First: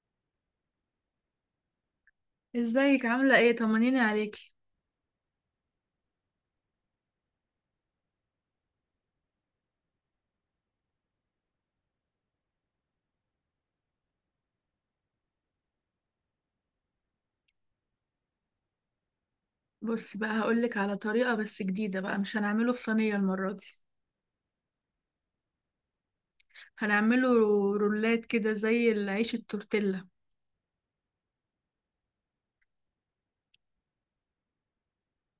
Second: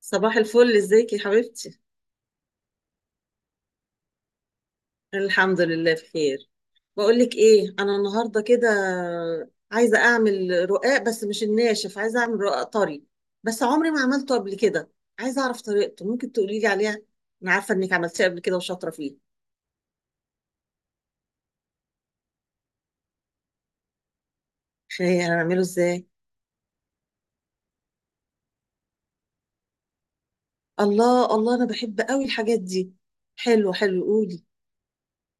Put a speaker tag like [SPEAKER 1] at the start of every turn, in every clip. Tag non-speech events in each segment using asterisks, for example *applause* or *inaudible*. [SPEAKER 1] صباح الفل، ازيك يا حبيبتي؟
[SPEAKER 2] ازيك؟ عاملة ايه؟ طمنيني عليكي.
[SPEAKER 1] الحمد لله بخير. بقول لك ايه، انا النهارده كده عايزه اعمل رقاق، بس مش الناشف، عايزه اعمل رقاق طري، بس عمري ما عملته قبل كده. عايزه اعرف طريقته، ممكن تقولي لي عليها؟ انا عارفه انك عملتيه قبل كده وشاطره فيه.
[SPEAKER 2] بصي بقى، هقولك على طريقة بس جديدة بقى. مش هنعمله في صينية المرة دي.
[SPEAKER 1] خير، هنعمله ازاي؟
[SPEAKER 2] هنعمله رولات كده، زي العيش التورتيلا.
[SPEAKER 1] الله الله، انا بحب قوي الحاجات دي. حلو حلو، قولي.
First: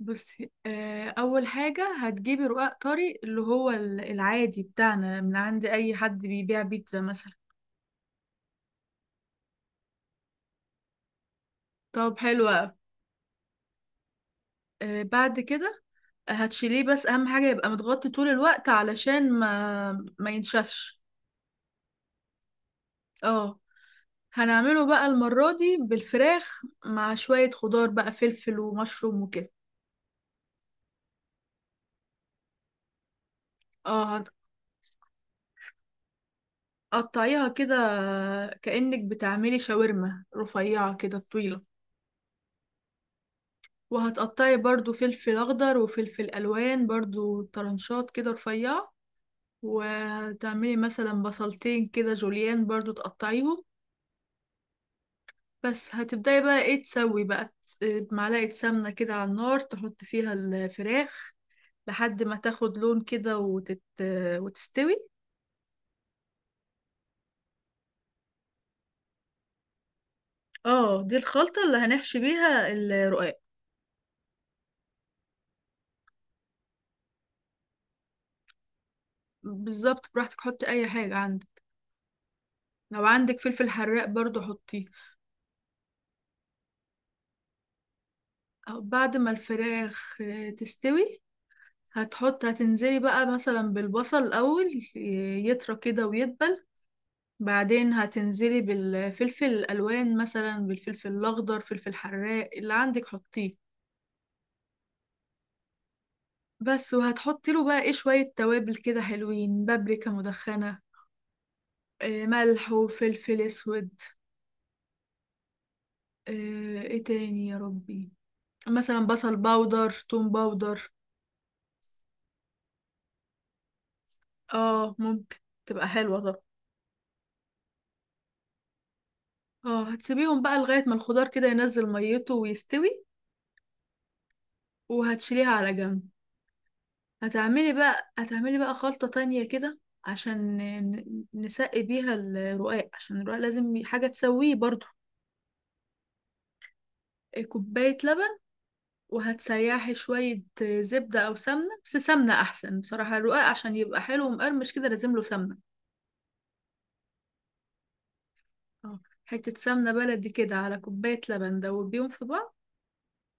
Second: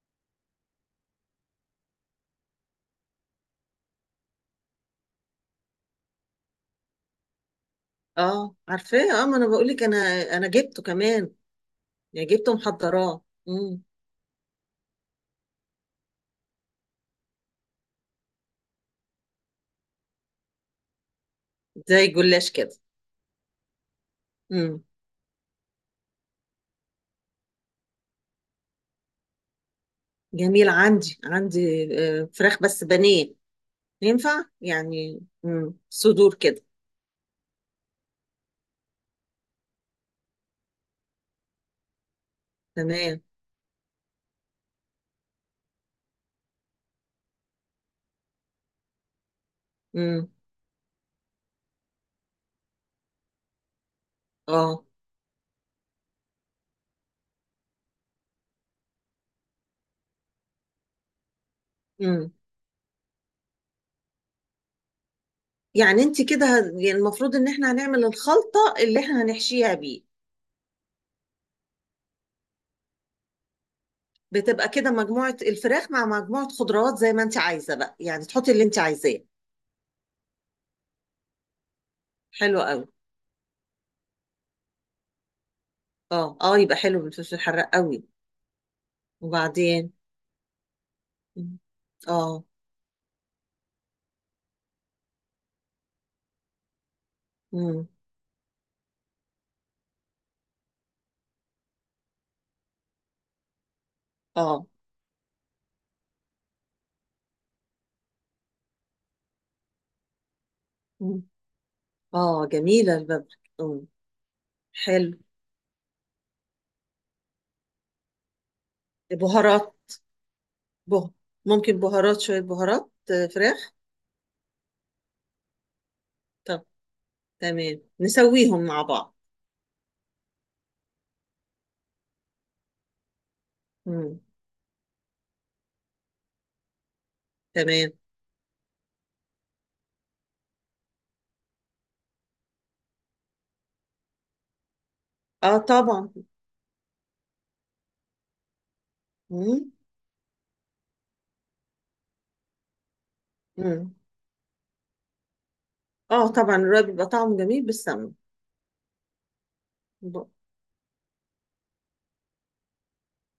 [SPEAKER 2] بصي، أول حاجة هتجيبي رقاق طري اللي هو العادي بتاعنا، من عند أي حد بيبيع بيتزا مثلا.
[SPEAKER 1] اه عارفاه، اه ما انا بقول لك انا، انا جبته كمان.
[SPEAKER 2] طب
[SPEAKER 1] يعني
[SPEAKER 2] حلو
[SPEAKER 1] جبته
[SPEAKER 2] أوي.
[SPEAKER 1] محضراه
[SPEAKER 2] آه، بعد كده هتشيليه، بس أهم حاجة يبقى متغطي طول الوقت، علشان ما ينشفش.
[SPEAKER 1] زي الجلاش كده.
[SPEAKER 2] اه،
[SPEAKER 1] امم
[SPEAKER 2] هنعمله بقى المرة دي بالفراخ مع شوية خضار بقى، فلفل ومشروم وكده.
[SPEAKER 1] جميل، عندي عندي آه، فراخ بس بانيه.
[SPEAKER 2] اه،
[SPEAKER 1] ينفع يعني صدور كده؟
[SPEAKER 2] هتقطعيها كده كأنك بتعملي شاورما رفيعة كده طويلة.
[SPEAKER 1] تمام.
[SPEAKER 2] وهتقطعي برضو فلفل أخضر وفلفل ألوان، برضو طرنشات كده رفيعة.
[SPEAKER 1] مم.
[SPEAKER 2] وتعملي مثلا بصلتين كده جوليان، برضو تقطعيهم.
[SPEAKER 1] اه.
[SPEAKER 2] بس هتبدأي بقى ايه؟ تسوي بقى معلقة سمنة كده على النار، تحط فيها الفراخ لحد
[SPEAKER 1] مم.
[SPEAKER 2] ما تاخد لون كده وتستوي.
[SPEAKER 1] يعني انت كده يعني المفروض ان احنا هنعمل الخلطة اللي احنا هنحشيها بيه.
[SPEAKER 2] اه، دي الخلطة اللي هنحشي بيها الرقاق.
[SPEAKER 1] بتبقى كده مجموعة الفراخ مع مجموعة خضروات زي ما انت عايزة بقى، يعني تحطي اللي انت عايزاه.
[SPEAKER 2] بالظبط، براحتك حطي اي حاجة عندك.
[SPEAKER 1] حلو قوي.
[SPEAKER 2] لو عندك فلفل حراق برضو حطيه.
[SPEAKER 1] اه اه، يبقى حلو بالفلفل الحراق قوي.
[SPEAKER 2] أو بعد ما
[SPEAKER 1] وبعدين؟
[SPEAKER 2] الفراخ تستوي،
[SPEAKER 1] مم. اه
[SPEAKER 2] هتنزلي بقى مثلا بالبصل الأول، يطرى كده ويدبل.
[SPEAKER 1] مم.
[SPEAKER 2] بعدين هتنزلي بالفلفل الألوان، مثلا بالفلفل الأخضر، فلفل حراق اللي عندك حطيه.
[SPEAKER 1] اه.
[SPEAKER 2] بس وهتحطي له بقى ايه؟ شوية توابل كده حلوين، بابريكا مدخنة،
[SPEAKER 1] مم. اه
[SPEAKER 2] ملح
[SPEAKER 1] جميلة البابريكا
[SPEAKER 2] وفلفل أسود.
[SPEAKER 1] حلو.
[SPEAKER 2] ايه تاني يا ربي؟ مثلا بصل
[SPEAKER 1] بهارات،
[SPEAKER 2] باودر، توم باودر.
[SPEAKER 1] بهار، ممكن بهارات، شوية بهارات آه، فراخ.
[SPEAKER 2] اه ممكن، تبقى حلوة طبعا.
[SPEAKER 1] طب تمام، نسويهم مع بعض.
[SPEAKER 2] اه، هتسيبيهم بقى لغاية ما الخضار كده ينزل ميته ويستوي.
[SPEAKER 1] مم.
[SPEAKER 2] وهتشيليها على جنب.
[SPEAKER 1] تمام.
[SPEAKER 2] هتعملي بقى خلطة تانية كده، عشان نسقي بيها الرقاق، عشان الرقاق لازم حاجة تسويه برضو.
[SPEAKER 1] اه طبعا.
[SPEAKER 2] كوباية لبن.
[SPEAKER 1] مم.
[SPEAKER 2] وهتسيحي شوية زبدة أو سمنة، بس سمنة أحسن بصراحة. الرقاق عشان
[SPEAKER 1] مم.
[SPEAKER 2] يبقى حلو ومقرمش كده لازم له سمنة.
[SPEAKER 1] اه طبعا، الرق بيبقى طعمه جميل بالسمنة.
[SPEAKER 2] اه، حتة سمنة بلدي
[SPEAKER 1] ب...
[SPEAKER 2] كده على كوباية لبن، دوبيهم في بعض.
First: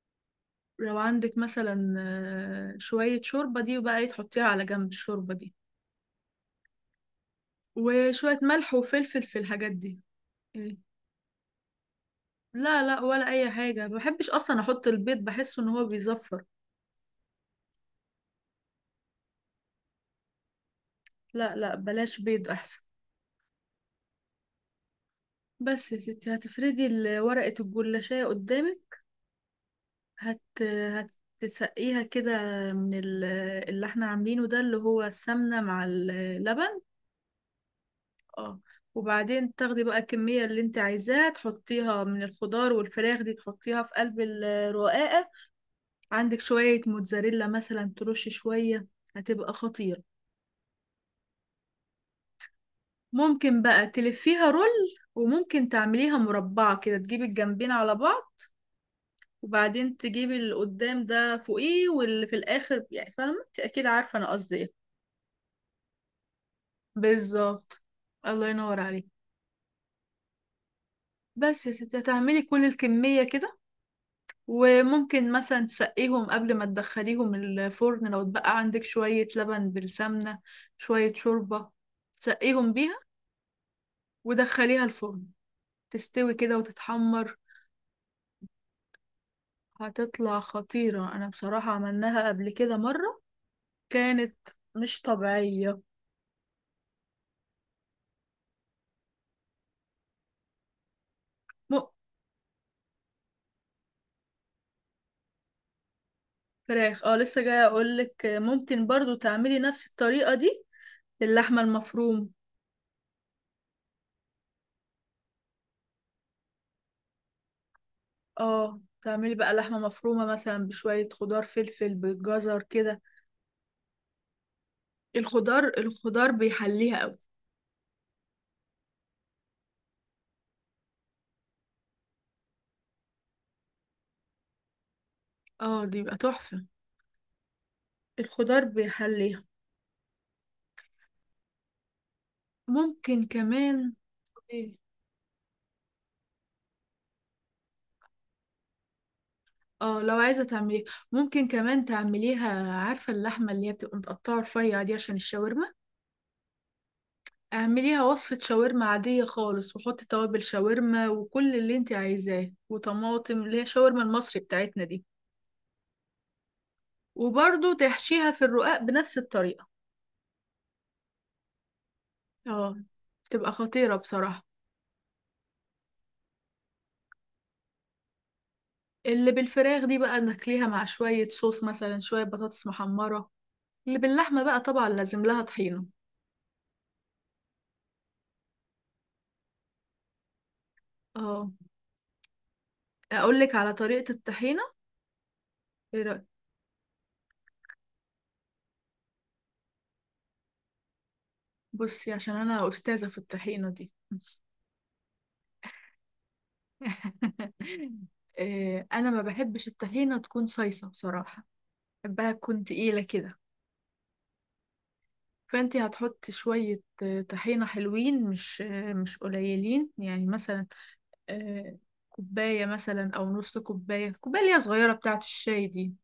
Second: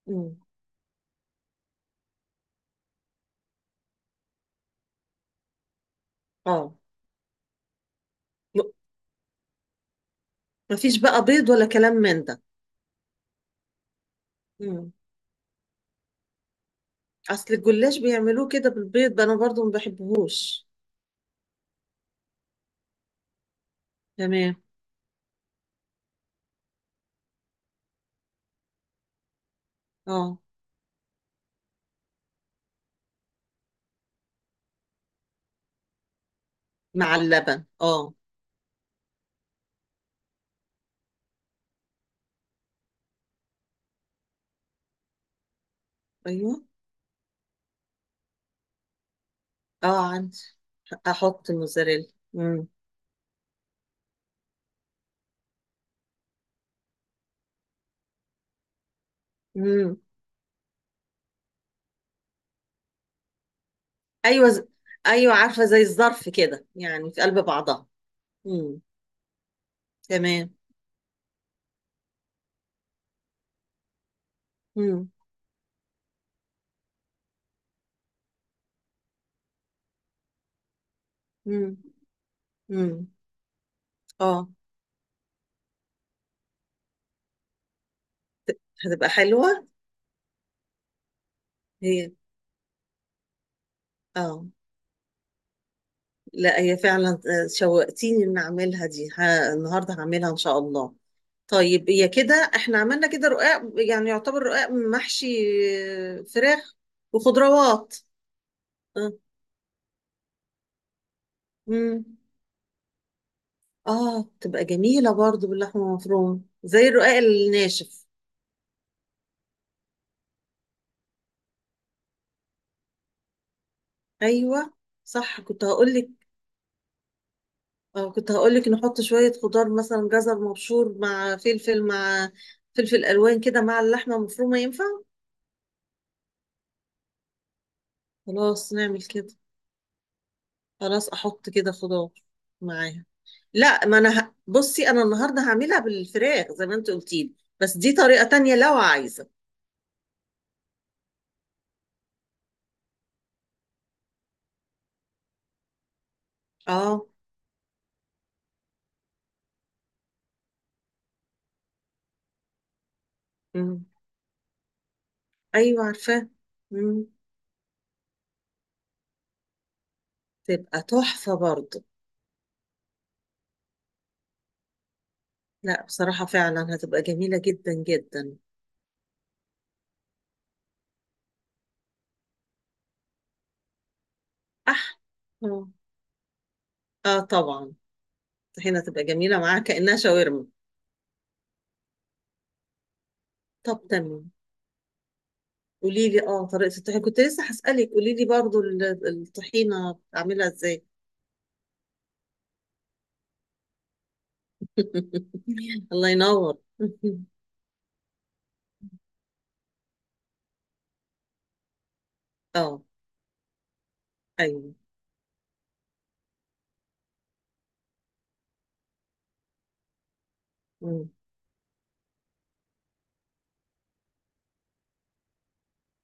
[SPEAKER 1] مم.
[SPEAKER 2] لو عندك مثلا شوية شوربة، دي بقى ايه، تحطيها على جنب، الشوربة دي
[SPEAKER 1] اه.
[SPEAKER 2] وشوية
[SPEAKER 1] م-
[SPEAKER 2] ملح وفلفل في الحاجات دي. إيه؟
[SPEAKER 1] مفيش بقى بيض ولا كلام من ده؟
[SPEAKER 2] لا لا، ولا أي حاجة. ما بحبش أصلا أحط
[SPEAKER 1] مم.
[SPEAKER 2] البيض، بحسه إن هو بيزفر.
[SPEAKER 1] اصل الجلاش بيعملوه كده بالبيض، ده انا برضو ما بحبهوش.
[SPEAKER 2] لا لا، بلاش بيض أحسن.
[SPEAKER 1] تمام.
[SPEAKER 2] بس يا ستي هتفردي ورقة الجلاشية قدامك،
[SPEAKER 1] اه.
[SPEAKER 2] هت هتسقيها كده من اللي احنا عاملينه ده، اللي هو السمنة مع اللبن.
[SPEAKER 1] مع اللبن اه.
[SPEAKER 2] اه. وبعدين تاخدي بقى الكمية اللي انت عايزاها، تحطيها من الخضار والفراخ دي، تحطيها في قلب الرقاقة. عندك
[SPEAKER 1] ايوه.
[SPEAKER 2] شوية موتزاريلا مثلا ترشي شوية، هتبقى خطيرة.
[SPEAKER 1] اه عندي، احط موزاريلا. مم.
[SPEAKER 2] ممكن بقى تلفيها رول، وممكن تعمليها مربعة كده، تجيبي الجنبين على بعض، وبعدين
[SPEAKER 1] مم.
[SPEAKER 2] تجيبي اللي قدام ده فوقيه، واللي في الآخر، يعني فاهمة انت، أكيد عارفة أنا
[SPEAKER 1] ايوه
[SPEAKER 2] قصدي ايه.
[SPEAKER 1] ايوه عارفه، زي الظرف كده يعني في قلب
[SPEAKER 2] بالظبط،
[SPEAKER 1] بعضها.
[SPEAKER 2] الله ينور
[SPEAKER 1] امم
[SPEAKER 2] عليك.
[SPEAKER 1] تمام.
[SPEAKER 2] بس يا ستي هتعملي كل الكمية كده.
[SPEAKER 1] امم
[SPEAKER 2] وممكن مثلا تسقيهم قبل ما تدخليهم الفرن، لو اتبقى عندك شوية لبن بالسمنة، شوية شوربة،
[SPEAKER 1] امم
[SPEAKER 2] تسقيهم بيها.
[SPEAKER 1] امم اه.
[SPEAKER 2] ودخليها الفرن، تستوي كده وتتحمر.
[SPEAKER 1] هتبقى حلوه
[SPEAKER 2] هتطلع خطيرة، أنا بصراحة
[SPEAKER 1] هي.
[SPEAKER 2] عملناها قبل كده مرة، كانت
[SPEAKER 1] اه.
[SPEAKER 2] مش طبيعية.
[SPEAKER 1] لا هي فعلا آه، شوقتيني ان اعملها دي النهارده هعملها ان شاء الله.
[SPEAKER 2] م-
[SPEAKER 1] طيب هي كده احنا عملنا كده رقاق، يعني يعتبر رقاق محشي آه، فراخ
[SPEAKER 2] فراخ، اه لسه جاية
[SPEAKER 1] وخضروات.
[SPEAKER 2] أقولك، ممكن
[SPEAKER 1] اه.
[SPEAKER 2] برضو تعملي نفس الطريقة دي للحمة
[SPEAKER 1] امم
[SPEAKER 2] المفروم.
[SPEAKER 1] اه، تبقى جميله برضو باللحمه المفرومه زي الرقاق الناشف.
[SPEAKER 2] اه، تعملي بقى لحمة مفرومة مثلا بشوية خضار، فلفل بالجزر كده.
[SPEAKER 1] ايوه، صح كنت هقول لك.
[SPEAKER 2] الخضار بيحليها قوي.
[SPEAKER 1] اه كنت هقولك نحط شوية خضار، مثلا جزر مبشور مع فلفل مع فلفل ألوان كده مع اللحمة المفرومة، ينفع؟
[SPEAKER 2] اه دي بقى تحفة، الخضار
[SPEAKER 1] خلاص نعمل كده،
[SPEAKER 2] بيحليها.
[SPEAKER 1] خلاص أحط كده خضار معاها.
[SPEAKER 2] ممكن
[SPEAKER 1] لا
[SPEAKER 2] كمان.
[SPEAKER 1] ما أنا
[SPEAKER 2] إيه؟
[SPEAKER 1] بصي، أنا النهاردة هعملها بالفراخ زي ما أنت قلتي لي. بس دي طريقة تانية لو عايزة.
[SPEAKER 2] اه لو عايزة تعمليها، ممكن كمان تعمليها. عارفة اللحمة اللي هي بتبقى متقطعة رفيع دي عشان الشاورما،
[SPEAKER 1] اه.
[SPEAKER 2] اعمليها وصفة شاورما عادية خالص، وحطي توابل شاورما وكل اللي انت عايزاه، وطماطم، اللي هي
[SPEAKER 1] مم.
[SPEAKER 2] الشاورما المصري بتاعتنا دي.
[SPEAKER 1] أيوة عارفاه. مم.
[SPEAKER 2] وبرضو تحشيها في الرقاق بنفس الطريقة.
[SPEAKER 1] تبقى تحفة برضه.
[SPEAKER 2] اه، تبقى خطيرة بصراحة.
[SPEAKER 1] لا بصراحة فعلا هتبقى جميلة جدا جدا.
[SPEAKER 2] اللي بالفراخ دي بقى ناكليها مع شوية صوص مثلا، شوية بطاطس محمرة. اللي باللحمة بقى طبعا
[SPEAKER 1] أح،
[SPEAKER 2] لازم لها
[SPEAKER 1] اه،
[SPEAKER 2] طحينة.
[SPEAKER 1] آه طبعا، هنا تبقى جميلة معاها كأنها شاورما.
[SPEAKER 2] اه، اقول لك على
[SPEAKER 1] طب
[SPEAKER 2] طريقة
[SPEAKER 1] تمام،
[SPEAKER 2] الطحينة. ايه
[SPEAKER 1] قولي لي
[SPEAKER 2] رأيك؟
[SPEAKER 1] اه طريقة الطحينة، كنت لسه هسألك. قولي لي برضو الطحينة بتعملها ازاي؟
[SPEAKER 2] بصي عشان انا استاذة في الطحينة دي.
[SPEAKER 1] *laughs* الله ينور *laughs*
[SPEAKER 2] *laughs* انا ما بحبش الطحينة تكون صيصة بصراحة، بحبها تكون
[SPEAKER 1] اه.
[SPEAKER 2] تقيلة كده.
[SPEAKER 1] ايوه.
[SPEAKER 2] فانتي هتحطي شوية طحينة، حلوين مش مش قليلين، يعني مثلا
[SPEAKER 1] مم.
[SPEAKER 2] آه، كوباية مثلا او نص كوباية، كوباية اللي هي صغيرة بتاعة الشاي دي،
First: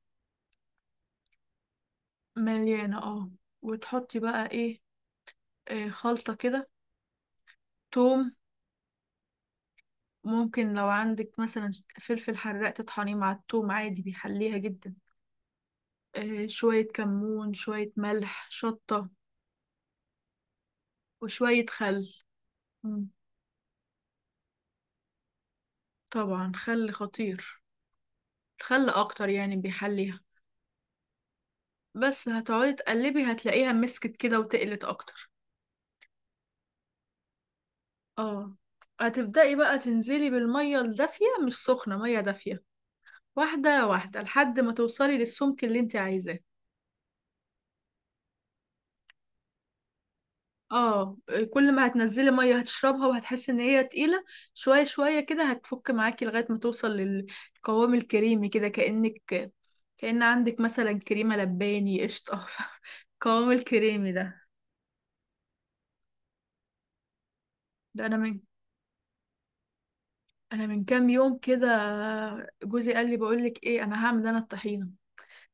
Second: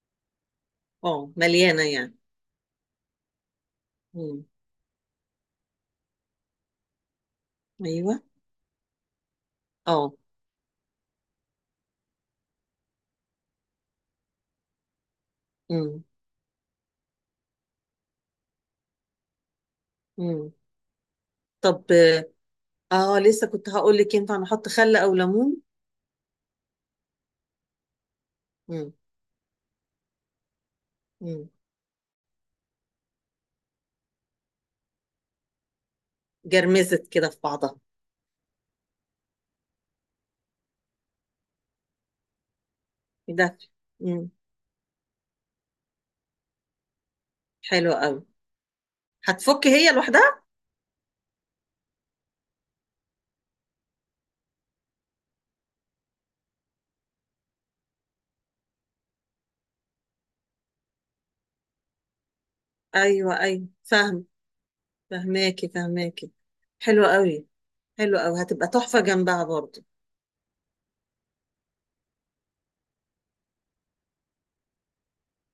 [SPEAKER 1] اه مليانة يعني.
[SPEAKER 2] مليانة. اه. وتحطي
[SPEAKER 1] مم.
[SPEAKER 2] بقى ايه؟ خلطة كده،
[SPEAKER 1] ايوه.
[SPEAKER 2] توم.
[SPEAKER 1] اه.
[SPEAKER 2] ممكن لو عندك مثلا فلفل حراق تطحنيه مع التوم، عادي بيحليها جدا.
[SPEAKER 1] مم.
[SPEAKER 2] شوية كمون، شوية ملح، شطة،
[SPEAKER 1] مم.
[SPEAKER 2] وشوية
[SPEAKER 1] طب،
[SPEAKER 2] خل. مم،
[SPEAKER 1] اه لسه كنت هقول لك ينفع نحط خل او ليمون.
[SPEAKER 2] طبعا خل خطير، الخل
[SPEAKER 1] مم.
[SPEAKER 2] أكتر يعني بيحليها.
[SPEAKER 1] مم.
[SPEAKER 2] بس هتقعدي تقلبي، هتلاقيها مسكت كده وتقلت أكتر.
[SPEAKER 1] جرمزت كده في بعضها.
[SPEAKER 2] اه، هتبدأي بقى تنزلي بالمية الدافية، مش سخنة، مية دافية،
[SPEAKER 1] إيه ده؟
[SPEAKER 2] واحدة واحدة،
[SPEAKER 1] مم.
[SPEAKER 2] لحد ما توصلي للسمك اللي انت عايزاه.
[SPEAKER 1] حلو قوي، هتفك هي لوحدها.
[SPEAKER 2] اه، كل ما هتنزلي ميه هتشربها، وهتحسي ان هي تقيله. شويه شويه كده هتفك معاكي، لغايه ما توصل للقوام الكريمي كده، كأنك كأن عندك مثلا كريمه لباني، قشطه. *laughs*
[SPEAKER 1] ايوه
[SPEAKER 2] القوام
[SPEAKER 1] ايوه،
[SPEAKER 2] الكريمي
[SPEAKER 1] فاهم.
[SPEAKER 2] ده.
[SPEAKER 1] فهماكي فهماكي. حلو قوي.
[SPEAKER 2] ده انا
[SPEAKER 1] حلو
[SPEAKER 2] من
[SPEAKER 1] قوي، هتبقى تحفة جنبها برضو.
[SPEAKER 2] انا من كام يوم كده، جوزي قال لي بقول لك ايه، انا الطحينه،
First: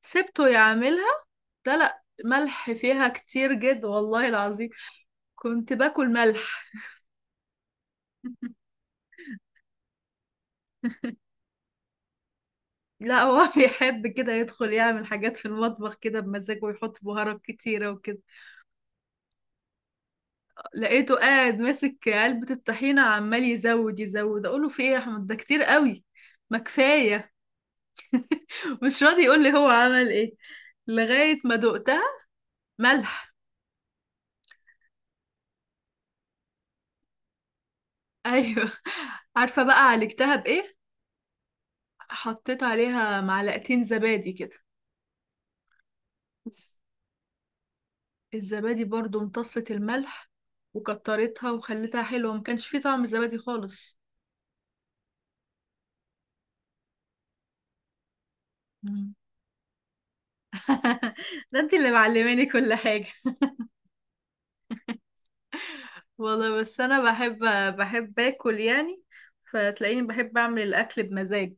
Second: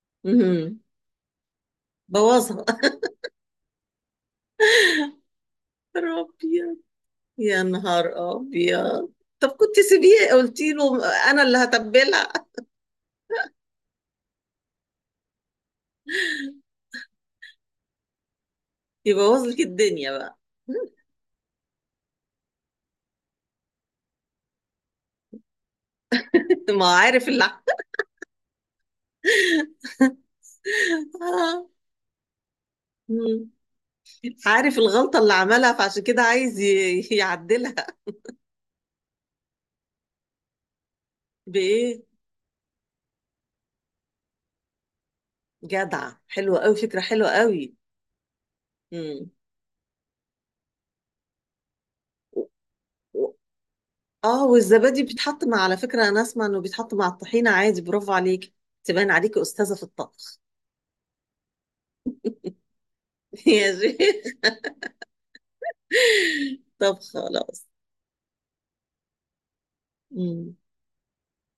[SPEAKER 2] سبته
[SPEAKER 1] مهم.
[SPEAKER 2] يعملها. لا لا،
[SPEAKER 1] بوظها
[SPEAKER 2] ملح
[SPEAKER 1] *laughs*
[SPEAKER 2] فيها كتير جد والله العظيم، كنت
[SPEAKER 1] يا
[SPEAKER 2] باكل ملح.
[SPEAKER 1] ربي، يا نهار
[SPEAKER 2] *laughs*
[SPEAKER 1] ابيض. طب كنت سيبيه، قلتي له انا اللي هتبلها.
[SPEAKER 2] لا، هو *laughs* بيحب كده يدخل يعمل حاجات في المطبخ كده بمزاجه، ويحط بهارات كتيرة وكده.
[SPEAKER 1] يبوظ لك الدنيا بقى. *laughs*
[SPEAKER 2] لقيته قاعد ماسك علبة الطحينة عمال يزود يزود، أقوله في إيه يا أحمد، ده كتير قوي، ما
[SPEAKER 1] ما هو عارف
[SPEAKER 2] كفاية.
[SPEAKER 1] اللي
[SPEAKER 2] *laughs* مش راضي يقول لي هو عمل إيه، لغاية ما
[SPEAKER 1] آه.
[SPEAKER 2] دقتها، ملح.
[SPEAKER 1] مم. عارف الغلطه اللي عملها، فعشان كده عايز يعدلها.
[SPEAKER 2] *laughs* أيوه. عارفة بقى عالجتها بإيه؟
[SPEAKER 1] بايه؟
[SPEAKER 2] حطيت عليها معلقتين زبادي كده.
[SPEAKER 1] جدع، حلوه قوي،
[SPEAKER 2] بس
[SPEAKER 1] فكره حلوه قوي.
[SPEAKER 2] الزبادي برضو
[SPEAKER 1] مم.
[SPEAKER 2] امتصت الملح وكترتها وخلتها حلوة، ما
[SPEAKER 1] و-
[SPEAKER 2] كانش فيه طعم
[SPEAKER 1] و-
[SPEAKER 2] الزبادي خالص.
[SPEAKER 1] اه والزبادي بيتحط مع، على فكره انا اسمع انه بيتحط مع الطحينه عادي، برافو عليك، تبان عليكي استاذه في الطبخ.
[SPEAKER 2] *laughs* ده انت اللي معلماني كل حاجة.
[SPEAKER 1] *laughs* يا شيخ
[SPEAKER 2] والله
[SPEAKER 1] *laughs*
[SPEAKER 2] بس
[SPEAKER 1] طب
[SPEAKER 2] انا
[SPEAKER 1] خلاص.
[SPEAKER 2] بحب اكل يعني، فتلاقيني بحب
[SPEAKER 1] مم.
[SPEAKER 2] اعمل الاكل بمزاج.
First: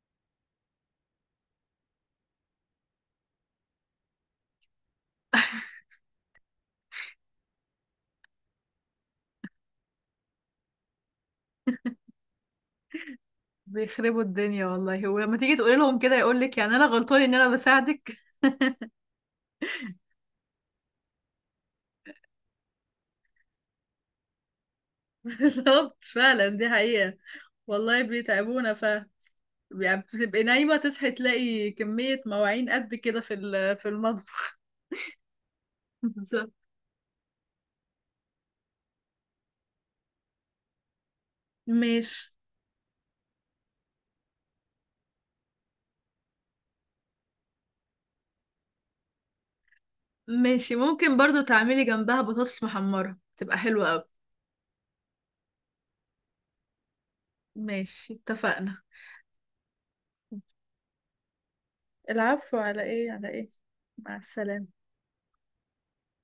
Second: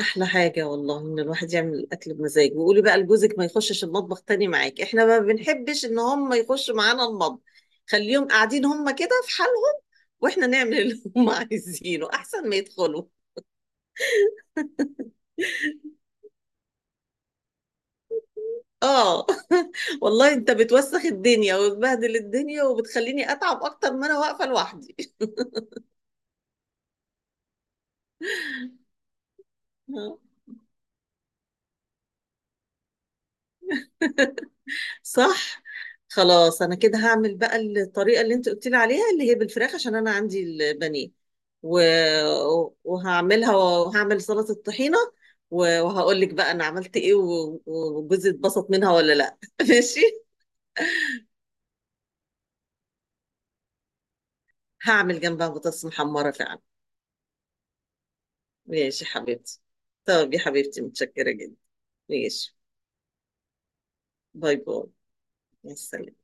[SPEAKER 1] احلى حاجه والله ان الواحد يعمل الاكل بمزاجه. وقولي بقى لجوزك ما يخشش المطبخ تاني معاك، احنا ما بنحبش ان هم يخشوا معانا المطبخ. خليهم قاعدين هم كده في حالهم، واحنا نعمل اللي هم *laughs* عايزينه احسن ما يدخلوا.
[SPEAKER 2] بيخربوا الدنيا والله، ولما تيجي تقولي لهم كده يقول لك يعني انا غلطان ان انا بساعدك.
[SPEAKER 1] اه. *laughs* والله انت بتوسخ الدنيا وبتبهدل الدنيا وبتخليني اتعب اكتر ما انا واقفه لوحدي.
[SPEAKER 2] *laughs* بالظبط فعلا، دي حقيقة. والله بيتعبونا، يعني
[SPEAKER 1] *laughs*
[SPEAKER 2] بتبقي نايمة تصحي تلاقي كمية مواعين قد كده في في المطبخ.
[SPEAKER 1] صح.
[SPEAKER 2] *laughs* بالظبط.
[SPEAKER 1] خلاص انا كده هعمل بقى الطريقه اللي انت قلت لي عليها اللي هي بالفراخ عشان انا عندي البانيه و...
[SPEAKER 2] ماشي.
[SPEAKER 1] وهعملها، وهعمل سلطه طحينه، وهقول لك بقى انا عملت ايه وجوزي اتبسط منها ولا لا. *laughs* ماشي.
[SPEAKER 2] ماشي، ممكن برضو تعملي جنبها بطاطس محمرة، تبقى حلوة أوي.
[SPEAKER 1] هعمل جنبها بطاطس محمره فعلا.
[SPEAKER 2] ماشي، اتفقنا.
[SPEAKER 1] ماشي حبيبتي، طب يا حبيبتي متشكره جدا.
[SPEAKER 2] العفو،
[SPEAKER 1] ماشي.
[SPEAKER 2] على ايه على ايه. مع
[SPEAKER 1] باي
[SPEAKER 2] السلامة.
[SPEAKER 1] باي. مع السلامه.